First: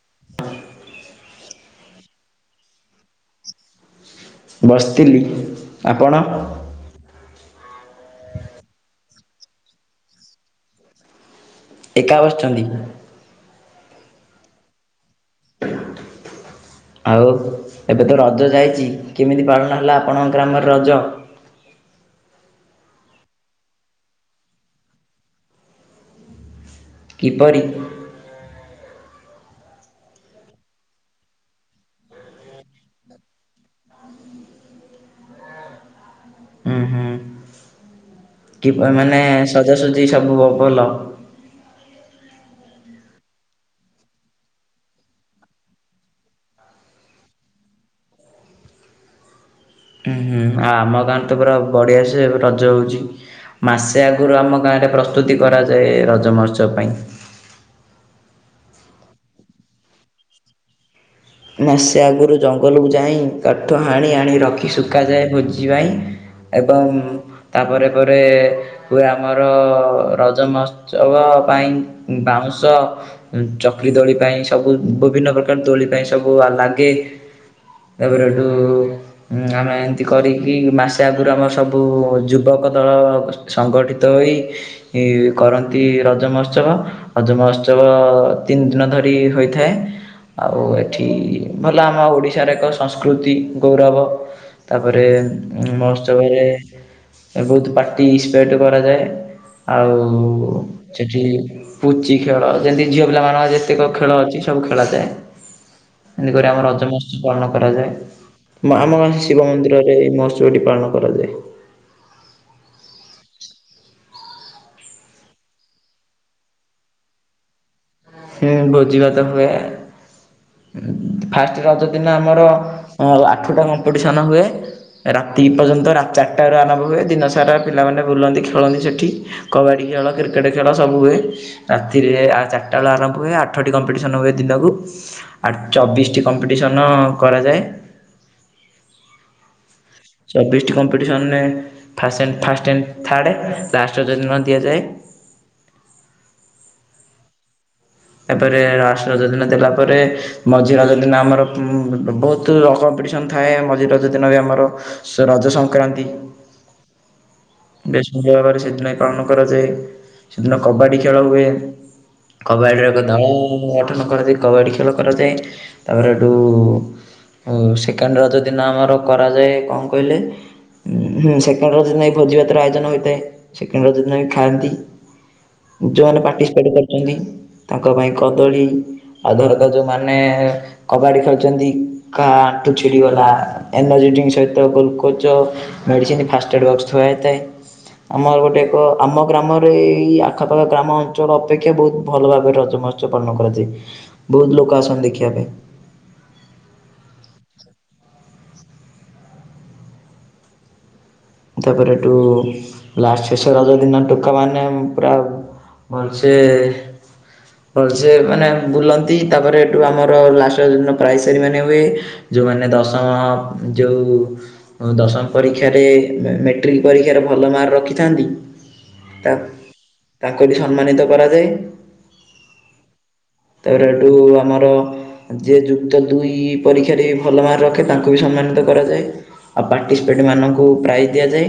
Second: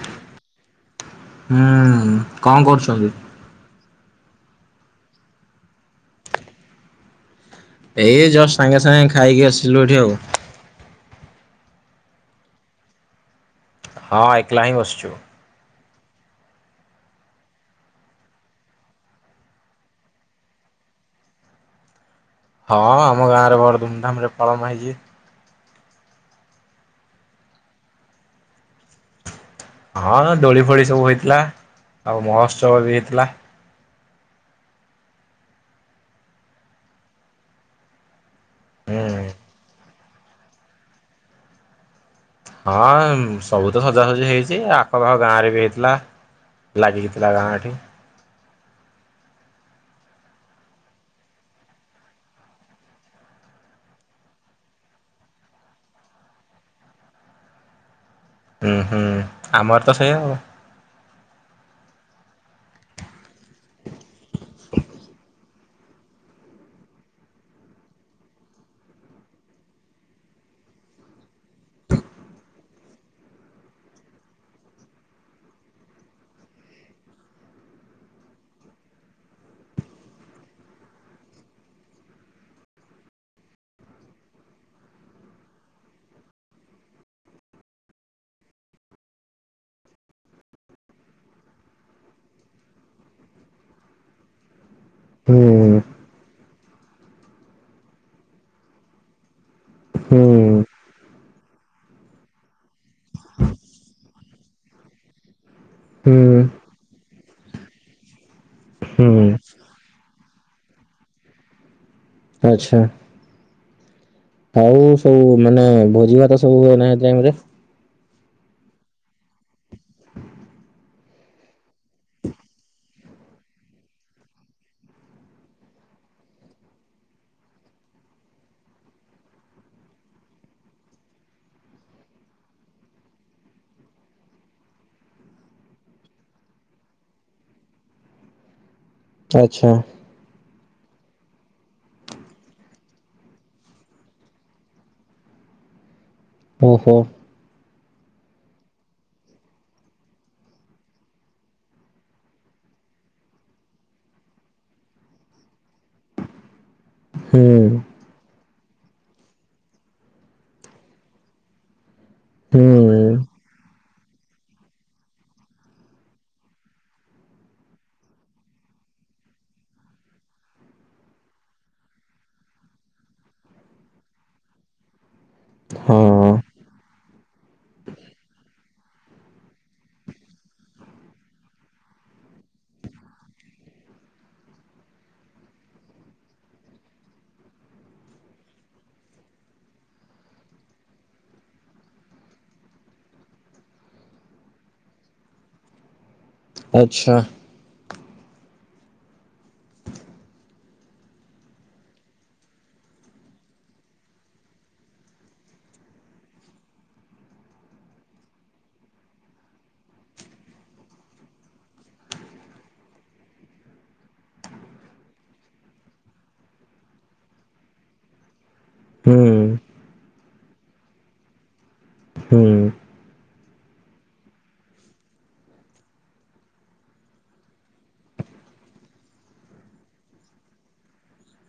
ହ [unintelligible] ହୁଁ କଣ କରୁଛନ୍ତି। ବସିଥିଲି ଆପଣ? ଏଇ ଜଷ୍ଟ ସାଙ୍ଗେ ସାଙ୍ଗେ ଖାଇକି ଆସିଲୁ ଏଠି ଆଉ। ଏକା ବସିଛନ୍ତି। ହଁ ଏକଲା ହିଁ ବସଛୁ। ଆଉ ଏବେ ତ ରଜ ଯାଇଛି କେମିତି ପାଳନ ହେଲା ଆପଣଙ୍କ ଗ୍ରାମରେ ରଜ। ହଁ ଆମ ଗାଁ ରେ ବଡ ଧୁମଧାମ ରେ ପଳନ ହେଇଛି। କିପରି? ହଁ ଦୋଳି ଫୋଳି ସବୁ ହେଇଥିଲା ଆଉ ମହୋତ୍ସବ ବି ହେଇଥିଲା। ହୁ ହୁଁ। କି ହୁଁ ମାନେ ସଜାସଜି ଆଜି ସବୁ ଭଲ। ହଁ ସବୁ ତ ସଜାସଜି ହେଇଛି ଆଖପାଖ ଗାଁରେ ବି ହେଇଥିଲା ଲାଗିକି ଥିଲା ଗାଁଠି ଉଁ ହୁଁ ଆଉ ଆମ ଗାଁରେ ତ ପୁରା ବଢିଆ ସେ ରଜ ହଉଛି ମାସେ ଆଗରୁ ଆମ ଗାଁରେ ପ୍ରସ୍ତୁତି କରାଯାଏ ରଜ ମହର୍ସ ପାଇଁ ହୁଁ ହୁଁ ଆମର ତ ସେଇ ହବ। ମାସେ ଆଗରୁ ଜଙ୍ଗଲକୁ ଯାଇ କାଠ ହାଣି ଆଣି ରଖି ଶୁଖାଯାଏ ଭୋଜି ପାଇଁ ଏବଂ ତାପରେ ପରେ ପୁଏ ଆମର ରଜମସ ପାଇଁ ବାଉଁଶ ଚକଲି ଦୋଳି ପାଇଁ ସବୁ ବିଭିନ୍ନ ପ୍ରକାର ଦୋଳି ପାଇଁ। ସବୁ ଲାଗେ ତାପରେ ଏଠୁ ଆମେ ଏମିତି କରିକି ମାସେ ଆଗରୁ ଆମ ସବୁ ଯୁବକ ଦଳ ସଂଗଠିତ ହୋଇ କରନ୍ତି ରଜ ମହୋତ୍ସବ ରଜ ମହୋତ୍ସବ ତିନି ଦିନ ଧରି ହୋଇଥାଏ ଆଉ ଏଠି ଭଲ ଆମ ଓଡ଼ିଶାର ଏକ ସଂସ୍କୃତି ଗୌରବ। ତାପରେ ହୁଁ ମତ୍ସ୍ୟବରେ ବହୁତ ପାଟି ସ୍ପେଟ କରାଯାଏ। ଆଉ ହୁଁ ସେଠି ପୁଚି ଖେଳ। ଯେମିତି ଝିଅ ପିଲା ମଙ୍କ ଯେତେକ ଖେଳ ଅଛି ସବୁ ଖେଳାଯାଏ। ହୁଁ ଏମିତିକ ଆମର ରଜମାସ ପଶୁ ପାଳନ କରାଯାଏ। ଆମ ଗ ହୁଁ। ଶିବ ମନ୍ଦିରରେ ପଚୁଟି ପାଳନ କରାଯାଏ। ଆଚ୍ଛା। ଆଉ ସବୁ ମାନେ ଭୋଜି ଭାତ ସବୁ ହୁଏ ନାହି ଟାଇମରେ ହଁ ବୋଜିବା ତ ହୁଏ। ଫାଷ୍ଟ ରଜ ଦିନ ଆମର ଆଠଟା କମ୍ପିଟିସନ୍ ହୁଏ ରାତି ପର୍ଯ୍ୟନ୍ତ ଚାରିଟାରୁ ଆରମ୍ଭ ହୁଏ ଦିନସାରା ପିଲାମାନେ ବୁଲନ୍ତି ଖେଳନ୍ତି ସେଠି କବାଡ଼ି ଖେଳ କ୍ରିକେଟ୍ ଖେଳ ସବୁ ହୁଏ ରାତିରେ ଚଟ ପାଟା ବେଳ ଆରମ୍ଭ ହୁଏ ଆଠଟି କମ୍ପିଟିସନ୍ ହୁଏ ଦିନକୁ ଆ ଚବିଶଟି କମ୍ପିଟିସନ୍ କରାଯାଏ। ଆଚ୍ଛା। ବିସ୍ କମ୍ପିଟିସନେ ଫା ଫାଷ୍ଟଣ୍ଡ ଥାର୍ଡ଼ ଲାଷ୍ଟ ଯନ ଦିଆଯାଏ। ଓ ହୋ। ତାପରେ ଲଷ୍ଟ ରଜ ଦିନ ଦେଲା ପରେ ମଝି ରଜ ଦିନ ଆମର ବହୁତ କମ୍ପିଟିସନ ଥାଏ ମଝି ରଜ ଦିନ ବି ଆମର ରଜ ସଂକ୍ରାନ୍ତି। ହୁଁ ବେଶ ଭଲ ବପାର ସେ ସେିନାଇ ପାଳନ କରାଯାଏ ସେଦିନ କବାଡ଼ି ଖେଳ ହୁଏ। କବାଡ଼ିରେ ହୁଁ। [unintelligible] କରାଯାଏ କବାଡ଼ି ଖେଳ କରାଯାଏ ତାପରେ ଏଠୁ ସେକେଣ୍ଡ ରଜ ଦିନ ଆମର କରାଯାଏ କଣ କହିଲେ ସେକେଣ୍ଡ ରଜିନ ଭୋଜିଭାତ୍ରର ଆୟୋଜନ ହୋଇଥାଏ ସେକେଣ୍ଡ ରଜ ଦିନ ବି ଖାଆନ୍ତି। ହଁ ଯୋଉମାନେ ପାର୍ଟିସିପେଟ କରୁଛନ୍ତି। ତାଙ୍କ ପାଇଁ କଦଳୀ ଆଉ ଧରକାର ଯେଉଁମାନେ କବାଡ଼ି ଖେଳୁଛନ୍ତି କାହା ଆଣ୍ଠୁ ଛିଡ଼ିଗଲା ଏନର୍ଜି ଡ୍ରିଙ୍କ ସହିତ glucose medicine first aid box ଥୁଆ ହୋଇଇଥାଏ ଆମର ଗୋଟେ ଏକ ଆମ ଗ୍ରାମରେ ଏ ଆଖପାଖ ଗ୍ରାମ ଅଞ୍ଚଳ ଅପେକ୍ଷା ବହୁତ ଭଲ ଭାବ ର ପାଳନ କରାଯ ବତ ଲୋକ ଆସନ୍ତି ଦେଖିବା। ଆଚ୍ଛା। ତାପରେ ଏଠୁ ଲାଷ୍ଟ ଶେଷର ଦିନ ଟୋକା ମାନେ ପୁରା ଭଲସେ ଭଲସେ ମାନେ ବୁଲନ୍ତି ତାପରେ ଏଠୁ ଆମର ଲାଷ୍ଟ ପ୍ରାଇଜ ସାରି ମାନେ ହୁଏ ଯେଉମାନେ ଦଶମ ଯେଉଁ ଦଶମ ପରୀକ୍ଷାରେ। ମାେଟ୍ରିକ୍ ପରୀକ୍ଷାରେ ଭଲ ମାର୍କ ରଖିଥାନ୍ତି। ହୁଁ ତା ତା ତା ସମ୍ମାନିତ କରାଯାଏ। ହୁଁ। ତାପରେ ଏଠୁ ଆମର ଯିଏ ଯୁକ୍ତ ଦୁଇ ପରୀକ୍ଷାରେ ଭଲ ମାର୍କ ରଖେ ତାଙ୍କୁ ବି ସମ୍ମାନିତ କରାଯାଏ ଆଉ ପାର୍ଟିସିପେଣ୍ଟ ମାନଙ୍କୁ ବ୍ରାଇଜ୍ ଦିଆଯାଏ।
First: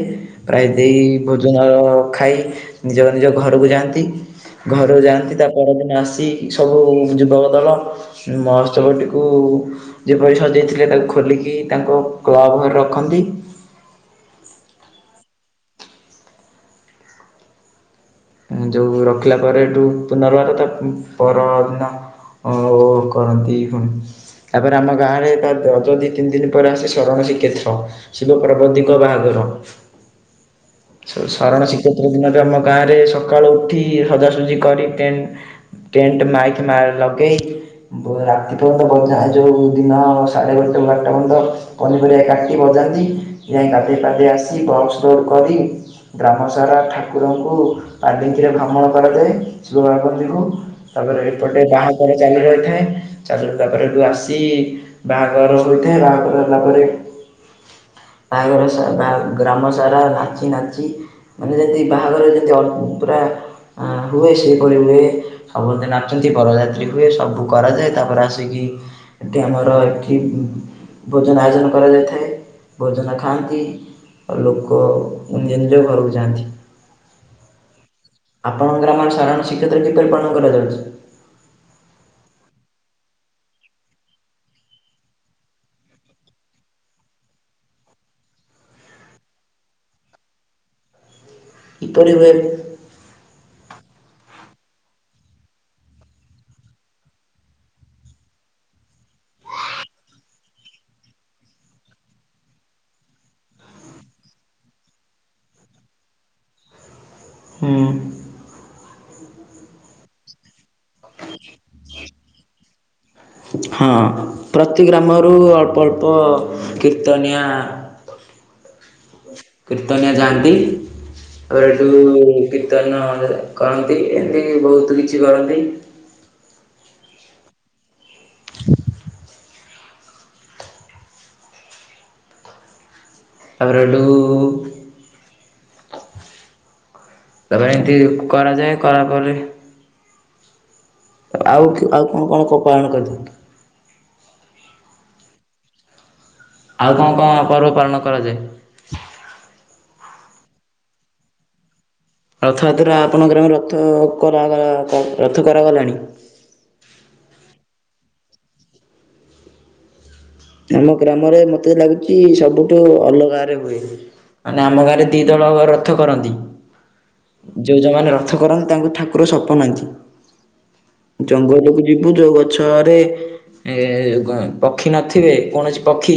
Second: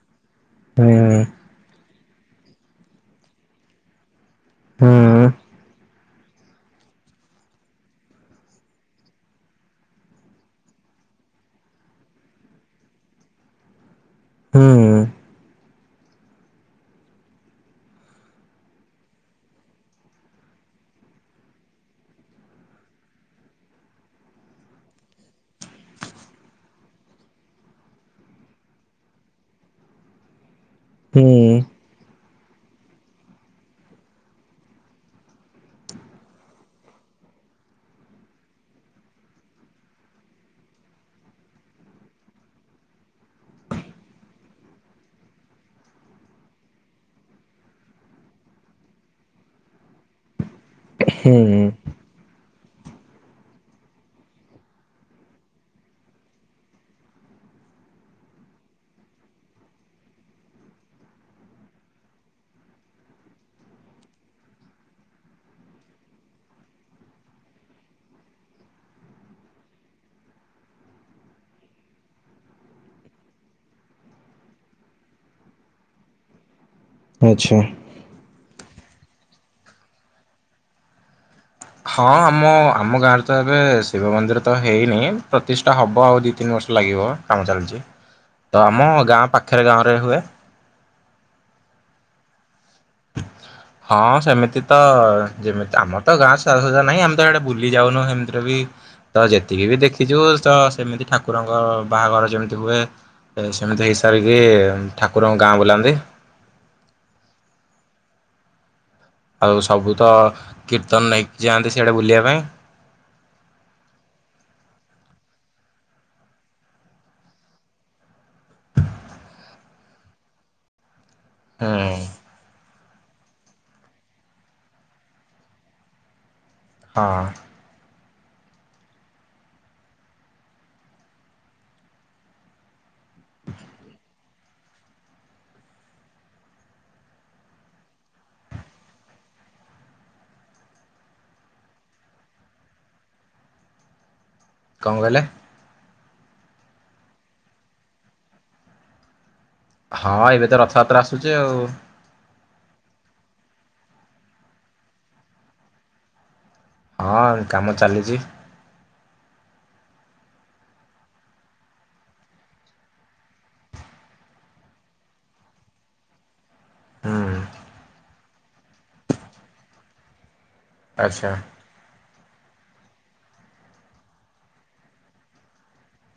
ପ୍ରାୟ ହୁଁ ଦେଇ ହୁଁ ଭୋଜନର ଖାଇ ନିଜର ନିଜ ଘରକୁ ଯାଆନ୍ତି। ହୁଁ ଘରୁ ଯାଆନ୍ତି ତା ପରଦିନ ଆସି ସବୁ ଯୁବକ ଦଳ ମହୋତ୍ସବଟିକୁ ଯେ ପରିସା ଦେଇାଇଥିଲେ ତାକୁ ଖୋଲିକି ତାଙ୍କ କ୍ଲବ ଘରେ ରଖନ୍ତି। ହୁଁ। ଯୋଉ ରଖିଲା ପରେଠୁ ପୁନର୍ବାର ତା ପରଦିନ କରନ୍ତିୁ ତାପରେ ଆମ ଗାଁରେ ତା ଅଯ ଦି ତିନି ଦିନ ପରେ ଆସେ ଶରଣ ଶ୍ରୀକ୍ଷେତ୍ର ଶିବ ପ୍ରବଧିକ ବାହାଘର ଶରଣ ଶ୍ରୀକ୍ଷେତ୍ର ଦିନରେ ଆମ ଗାଁରେ ସକାଳୁ ଉଠି ସଜାସୁଜି କରି ଟେଣ୍ଟ ଟେଣ୍ଟ ମାଇକ୍ ଲଗାଇ ରାତି ପର୍ଯ୍ୟନ୍ତ ବଜା ଯେଉଁ ଦିନ ସାଢ଼େ ଗଟଟା ବାରଟା ପର୍ଯ୍ୟନ୍ତ ପନିପରିବା କାଟି ବଜାନ୍ତି ଯ କାଦେଇ ପାଦେଇ ଆସି ବର୍କ୍ସୋଡ଼ କରି ଗ୍ରାମ ସାରା ଠାକୁରଙ୍କୁ ପାଲିଙ୍କିରେ ଭ୍ରମଣ କରାଯାଏ ଶିବ ବାପ୍ନ୍ତିୀକୁ ତାପରେ ଏପଟେ ହୁଁ ବାହାଘର ଚାଲ ରହିଥାଏ ଚାଲ ରହିିଲ ତା ପରେରେ ଏଠୁ ଆସି ବାହାଘର ହୋଇଥାଏ ବାହାଘର ହେଲା ପରେରେ ବାହାଘର ବା ଗ୍ରାମ ସାରା ନାଚି ନାଚି ମାନେ ଯେମିତି ବାହାଘର ଯେମିତି ପୁରା ହୁଏ ସେପଳି ହୁଏ ସବୁସ୍ତେ ନାଚନ୍ତି ବରଯାତ୍ରୀ ହୁଏ ସବୁ କରାଯାଏ ତାପରେ ଆସିକି ଏଠି ଆମର ଏଠି ଭୋଜନ ଆୟୋଜନ କରାଯାଇଥାଏ ଭୋଜନ ଖାଆନ୍ତି ଆଉ ଲୋକ ନିଜ ନିଜ ଘରକୁ ଯାଆନ୍ତି। ଆଚ୍ଛା। ଆପଣଙ୍କ ଗ୍ରାମରେ ସାଧାରଣ ଶ୍ରୀ୍ଷେତ୍ର କିପରି ପାଳନ କରାଯାଉଛି? ହଁ ଆମ ଆମ ଗାଁରେ ତ ଏବେ ଶିବ ମନ୍ଦିର ତ ହେଇନି ପ୍ରତିଷ୍ଠା ହବ ଆଉ ଦିଇ ତିନି ବର୍ଷ ଲାଗିବ କାମ ଚାଲିଛି ତ ଆମ ଗାଁ ପାଖରେ ଗାଁରେ ହୁଏ। କିପରି ଭଏ ହଁ ସେମିତି ତ ଯେମିତି ଆମର ତ ଗାଁ ସାରାସଜୁରା ନାହିଁ ଆମେ ତ ସେଆଡେ ବୁଲି ଯାଉନୁ ସେମିତିରେ ବି ତ ଯେତିକି ବି ଦେଖିଛୁ ତ ସେମିତି ଠାକୁରଙ୍କ ବାହାଘର ଯେମିତି ହୁଏ ସେମିତି ହେଇସାରିକି ଠାକୁରଙ୍କ ଗାଁ ବୁଲାନ୍ତି। ହୁଁ। ଆଉ ସବୁ ତ କୀର୍ତ୍ତନ ନେଇକି ଯାଆନ୍ତି ସେଇଆଟା ବୁଲିବା ପାଇଁ। ଆମର ଅଳ୍ପ ଅଳ୍ପ କୀର୍ତ୍ତନଆ କ୍ରିତୋନିଆ ଗାଧି ହୁଁ ଆରଠୁ ସେଦିନ ଯଦି କରନ୍ତି ଏମିତି ବହୁତ କିଛି କରନ୍ତି। ହଁ। [unintelligible] ତାପରେ ଏଠୁ ତାପରେ ଏମିତି କରାଯାଏ କରା କରି ଆଉ ଆଉ କଣ କଣ ପାଳଣ କରିଥାଏ। କଣ କହିଲେ? ଆଉ କଣ କଣ ପର୍ବ ପାଳନ କରାଯାଏ? ହଁ ଏବେ ତ ରଥଯାତ୍ରା ଆସୁଛି ଆଉ ରଥଯାତ୍ରା ଆପଣଙ୍କର ରଥ କରାଗଲା ରଥ କରାଗଲାଣି। ହଁ କାମ ଚାଲିଛି। ଆମ ଗ୍ରାମରେ ମତେ ଲାଗୁଛି ସବୁଠୁ ଅଲଗା ରେ ହୁଏ ମାନେ ଆମ ଗାଁରେ ଦି ଦଳ ରଥ କରନ୍ତି। ହୁଁ ଯୋଉ ଯୋଉଁ ମାନ ରଥ ରଥ କରନ୍ତିୁ ତାଙ୍କୁ ଠାକୁର ସପନ ଆସେ। ଆଚ୍ଛା ଜଙ୍ଗଲକୁ ଯି ଭୁଜ ଗଛରେ ଏ ପକ୍ଷୀ ନଥି ଦେଖିବେ କୌଣସି ପକ୍ଷୀ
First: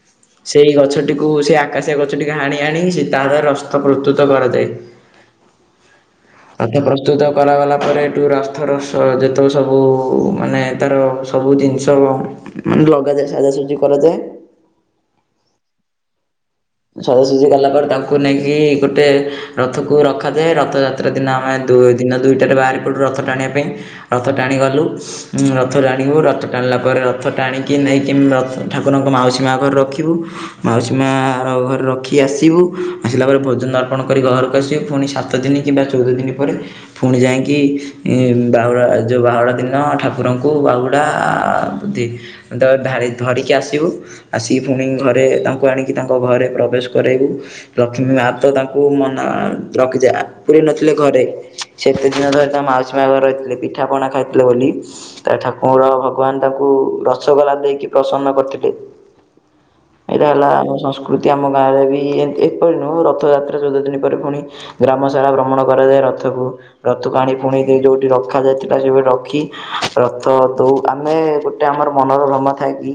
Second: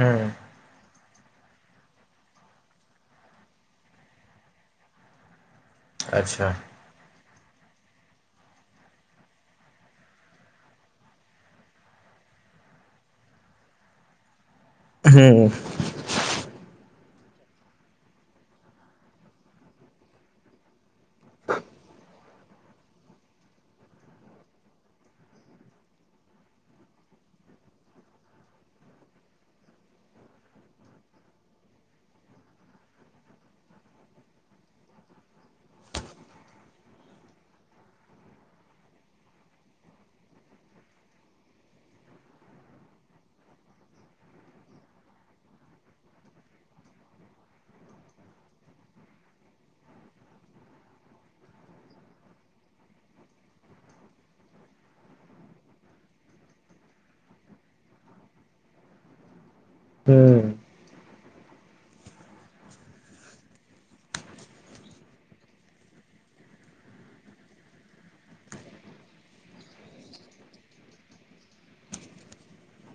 ହୁଁ ସେଇ ଗଛ ତାକୁ ସେ ଆକାଶେ ଗଛଟିକୁ ହାଣି ହାଣି ସେ ତାର ରଥ ପ୍ରସ୍ତୁତ କରାଯାଏ। ଆଚ୍ଛା। ରଥ ପ୍ରସ୍ତୁତ କରାଗଲା ପରେ ଏଠୁ ରଥର ଯେତେକ ସବୁ ମାନେ ତାର ସବୁ ଜିନିଷ ମାନେ ଲଗା ସଜାସଜି କରାଯାଏ। ହୁଁ। ସଜାସଜି ଗଲା ପରେ ତାଙ୍କୁ ନେଇକି ଗୋଟେ ରଥକୁ ରଖାଯାଏ ରଥଯାତ୍ରା। ସେଦିନ ଆମେ ଦୁଇ ଦିନ ଦୁଇଟାରେ ବାହାରି ପଡ଼ୁ ରଥ ଟାଣିବା ପାଇଁ ରଥ ଟାଣିଗଲୁ ରଥ ଟାଣିବୁ ରଥ ଟାଣିଲା ପରେ ରଥ ଟାଣିକି ନେଇକି ରଥ ଠାକୁରଙ୍କ ମାଉସୀ ମା ଘରେ ରଖିବୁ ମାଉସୀ ମା ତାଙ୍କ ଘରେ ରଖି ଆସିବୁ ଆସିଲା ପରେ ଭୋଜନ ଅର୍ପଣ କରି ଘରକୁ ଆସିବୁ ପୁଣି ସାତ ଦିନ କିମ୍ବା ଚଉଦ ଦିନ ପରେ ପୁଣି ଯାଇକି ବାହୁଡ଼ା ଯେଉଁ ବାହୁଡ଼ା ଦିନ ଠାକୁରଙ୍କୁ ବାହୁଡ଼ା ଧରିକି ଆସିବୁ ଆସିକି ପୁଣି ଘରେ ତାଙ୍କୁ ଆଣିକି ତା ଘରେ ପ୍ରବେଶ କରେଇବୁ ଲକ୍ଷ୍ମୀ ମା ତ ତାଙ୍କୁ ମନା ରଖିଯାଏ ପୁରେଇନଥିଲେ ଘରେ ସେତେ ଦିନ ଧରି ତା ମାଉସୀ ମା ଘରେ ରହିଥିଲେ ପିଠାପଣା ଖାଇଥିଲେ ବୋଲି ତା ଠାକୁର ଭଗବାନ ତାଙ୍କୁ ରସଗୋଲା ଦେଇକି ପ୍ରସନ୍ନ କରିଥିଲେ। ହୁଁ ଏଇଟା ହେଲା ଆମ ସଂସ୍କୃତ ପ୍ରତି ଆମ ଗାଁରେ ବି ଏପରି ନୁହଁ ରଥଯାତ୍ରା ଚଉଦ ଦିନ ପରେ ପୁଣି ଗ୍ରାମ ସାରା ଭ୍ରମଣ କରାଯାଏ ରଥକୁ ରଥକୁ ଆଣି ପୁଣି ଯେଇ ଯୋଉଠି ରଖାଯାଇଥିଲା ସେଭଳି ରଖି ରଥକୁ ଆମେ ଗୋଟେ ଆମର ମନର ଭ୍ରମ ଥାଏ କି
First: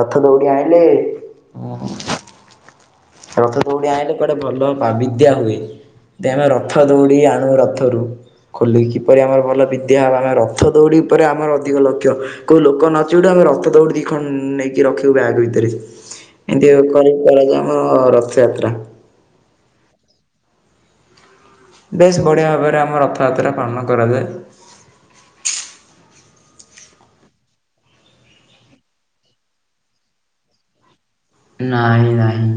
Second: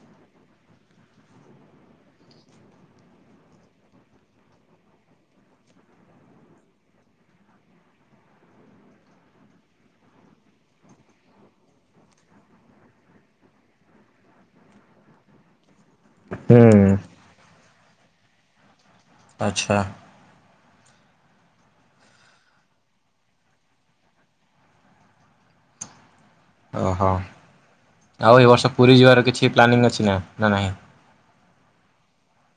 ରଥ ଦୌଡ଼ି ଆଣିଲେ। ରଥ ଦୌଡି ଆଣିଲେ କୁଆଡେ ଭଲ ଵା ବିଦ୍ୟା ହୁଏ ଆମେ ରଥ ଦୌଡି ଆଣୁ ରଥରୁ ଖୁଲିକି କିପରି ଆମର ଭଲ ବିଦ୍ୟା ହେବା ଆମେ ରଥ ଦୌଡି ଉପରେ ଆମର ଅଧିକ ଲକ୍ଷ୍ୟ କୋଉ ଲୋକ ନଚିଡୁ ଆମେ ରଥ ଦୌଡି ଦିଖଣ୍ଡ ନେଇକି ରଖିବୁ ବ୍ୟାଗ ଭିତରେ ଏମତି ହୁଁ ବି କରେ। ଏମିତି ହୁଏ ଆମର ରଥଯାତ୍ରା। ଆଚ୍ଛା। ବେଶ ବଢିଆ ଭାବରେ ଆମ ରଥଯାତ୍ରା ପାଳନ କରାଯାଏ। ଓହୋ ଆଉ ଏ ବର୍ଷ ପୁରୀ ଯିବାର କିଛି ପ୍ଲାନିଂ ଅଛି ନା ନା ନାହିଁ। ନାହିଁ ନାହିଁ।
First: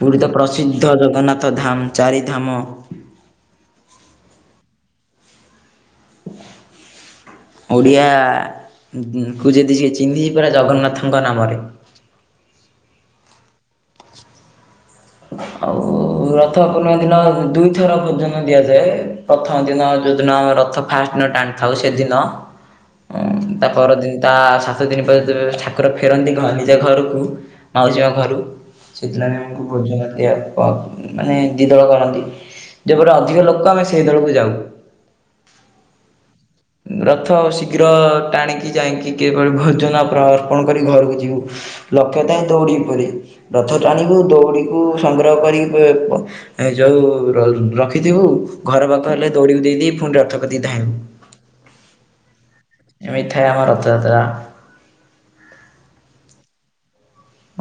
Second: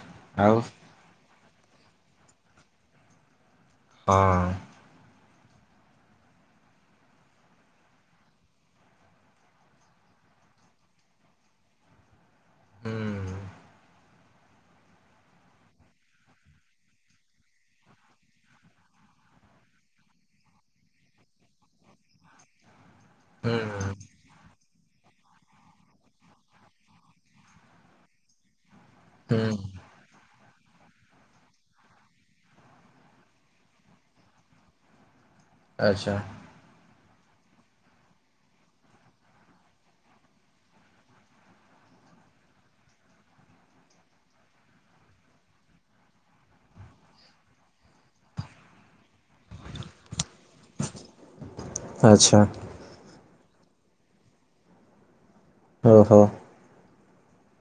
ପୁରୀ ତ ଆଉ ପ୍ରସିଦ୍ଧ ଜଗନ୍ନାଥ ତ ଧାମ ଚାରିଧାମ ହଁ। ଓଡ଼ିଆ କୁ ଯଦି ସେ ଚିହ୍ନି ପରା ଜଗନ୍ନାଥଙ୍କ ନାମରେ ହୁଁ। ଆଉ ରଥ ପୂର୍ଣ୍ଣି ଦିନ ଦୁଇଥର ଭୋଜନ ଦିଆଯାଏ ପ୍ରଥମ ଦିନ ଯୋଉଦିନ ଆମେ ରଥ ଫାଷ୍ଟ ଦିନ ଟାଣିଥାଉ ସେଦିନ ଓ ହୁଁ ତା ପର ଦିନଟା ସାତ ସାତ ଦିନି ପରେ ଠାକୁର ଫେରନ୍ତି କଣ ନିଜ ଘରକୁ ମାଉସୀ ମା ଘରୁ ହୁଁ ସେଇଥିଲାଇଁ ଆମ ମାନେ ଦି ଦଳ କରନ୍ତି ଯୋଉପଟ ଅଧିକ ଲୋକ ଆମେ ସେଇ ଦଳକୁ ଯାଉ ଆଚ୍ଛା। ରଥ ଶୀଘ୍ର ଟାଣିକି ଯାଇକି କି ଭୋଜନ ଅର୍ପଣ କରି ଘରକୁ ଯିବୁ ଲକ୍ଷ୍ୟ ଥାଏ ଦୌଡ଼ି ଉପରି ରଥ ଟାଣିବୁ ଦୌଡ଼ି ସଂଗ୍ରହ କରି ଯୋଉ ରଖିଥିବୁ ଘର ପାଖ ଲେ ଦୌଡିକୁ ଦେଇଦ ଫୁଣି ରଥ କତିକି ଧାଇଁବୁ ଆଚ୍ଛା ଏମିତି ହଁ ରଥଯାତ୍ରା। ଓହୋ।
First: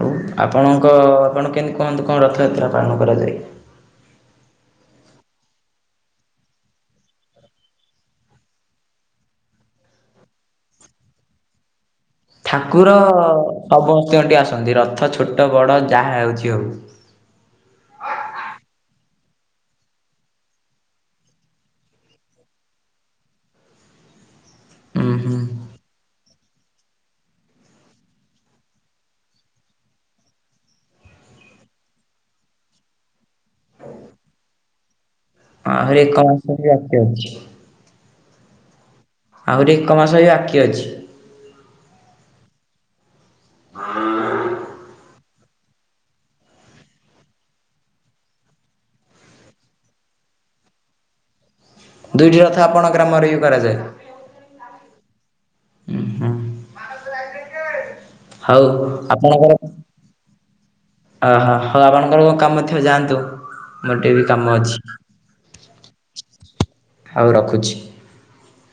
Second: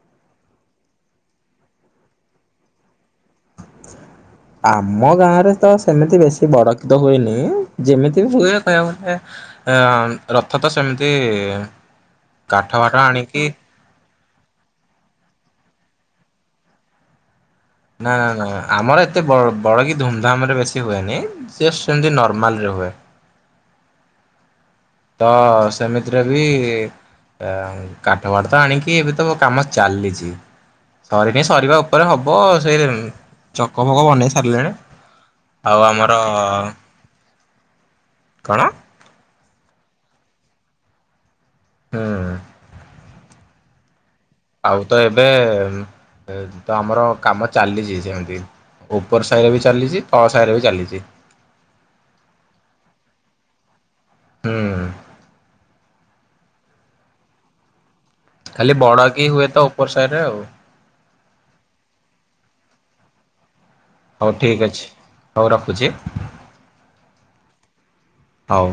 ହଉ ଆପଣଙ୍କ ଆପଣ କେମିତି କୁହନ୍ତୁ କଣ ରଥଯାତ୍ରା ପାଳନ କରାଯାଏ। ଆମ ଗାଁରେ ତ ସେମିତି ବେଶୀ ବଡ କି ତ ହୁଏନି ଯେମିତି ବି ହୁଏ କହିବାକୁ ଗଲେ ରଥ ତ ସେମିତି କାଠ ଠାକୁର ଫାଠ ଆଣିକି ହବ ଆସନ୍ତି ରଥ ଛୋଟ ବଡ ଯାହା ହେଉଛି ଆଉ ନା ନା ନା ଆମର ଏତେ ବଡ କିି ଧୁମଧାମ ରେ ବେଶୀ ହୁଏନିଷ୍ଟ ସେମିତି ନର୍ମାଲରେ ହୁଏ। ହୁଁ ତ ହୁଁ ସେମିତି ସେଥିରେ ବି କାଠ ବାଠ ତ ଆଣିକି ଏବେ ତ କାମ ଚାଲିଛି ସରିନି ସରିବା ଉପରେ ହବ ସେ ଚକ ଫକ ବନେଇ ସାରିଲେଣି ଆ ଆଉ ଆରେ ଆମର ଏକ ମାସ ବି ବାକି ଅଛି। କଣ? ଆହୁରି ଏକ ମାସ ବି ବାକିି ଅଛି ହୁଁ। ହଁ। ଆଉ ତ ଏବେ ତ ଆମର କାମ ଚାଲିଛି ସେମିତି ଉପର ସାହିରେ ବି ଚାଲିଛି ତଳ ସାହିରେ ବି ଚାଲିଛି। ଦୁଇଟି ରଥ ଆପଣଙ୍କ ଗ୍ରାମରେ ବି କରାଯାଏ। ହୁଁ। ଉଁ [inaudible] ଖାଲି ବଡ କି ହୁଏ ତ ଉପର ସାଇ ରେ ଆଉ। ଓହୋ ହଉ ଆପଣଙ୍କର କଣ କାମଥିବ ଯାଆନ୍ତୁ। ମୋର ଟିକେ ବି ହଉ କାମ ଠିକ୍ ଅଛି। ହଉ ରଖୁଛି ହଉ ରଖ ଅଛି ହଉ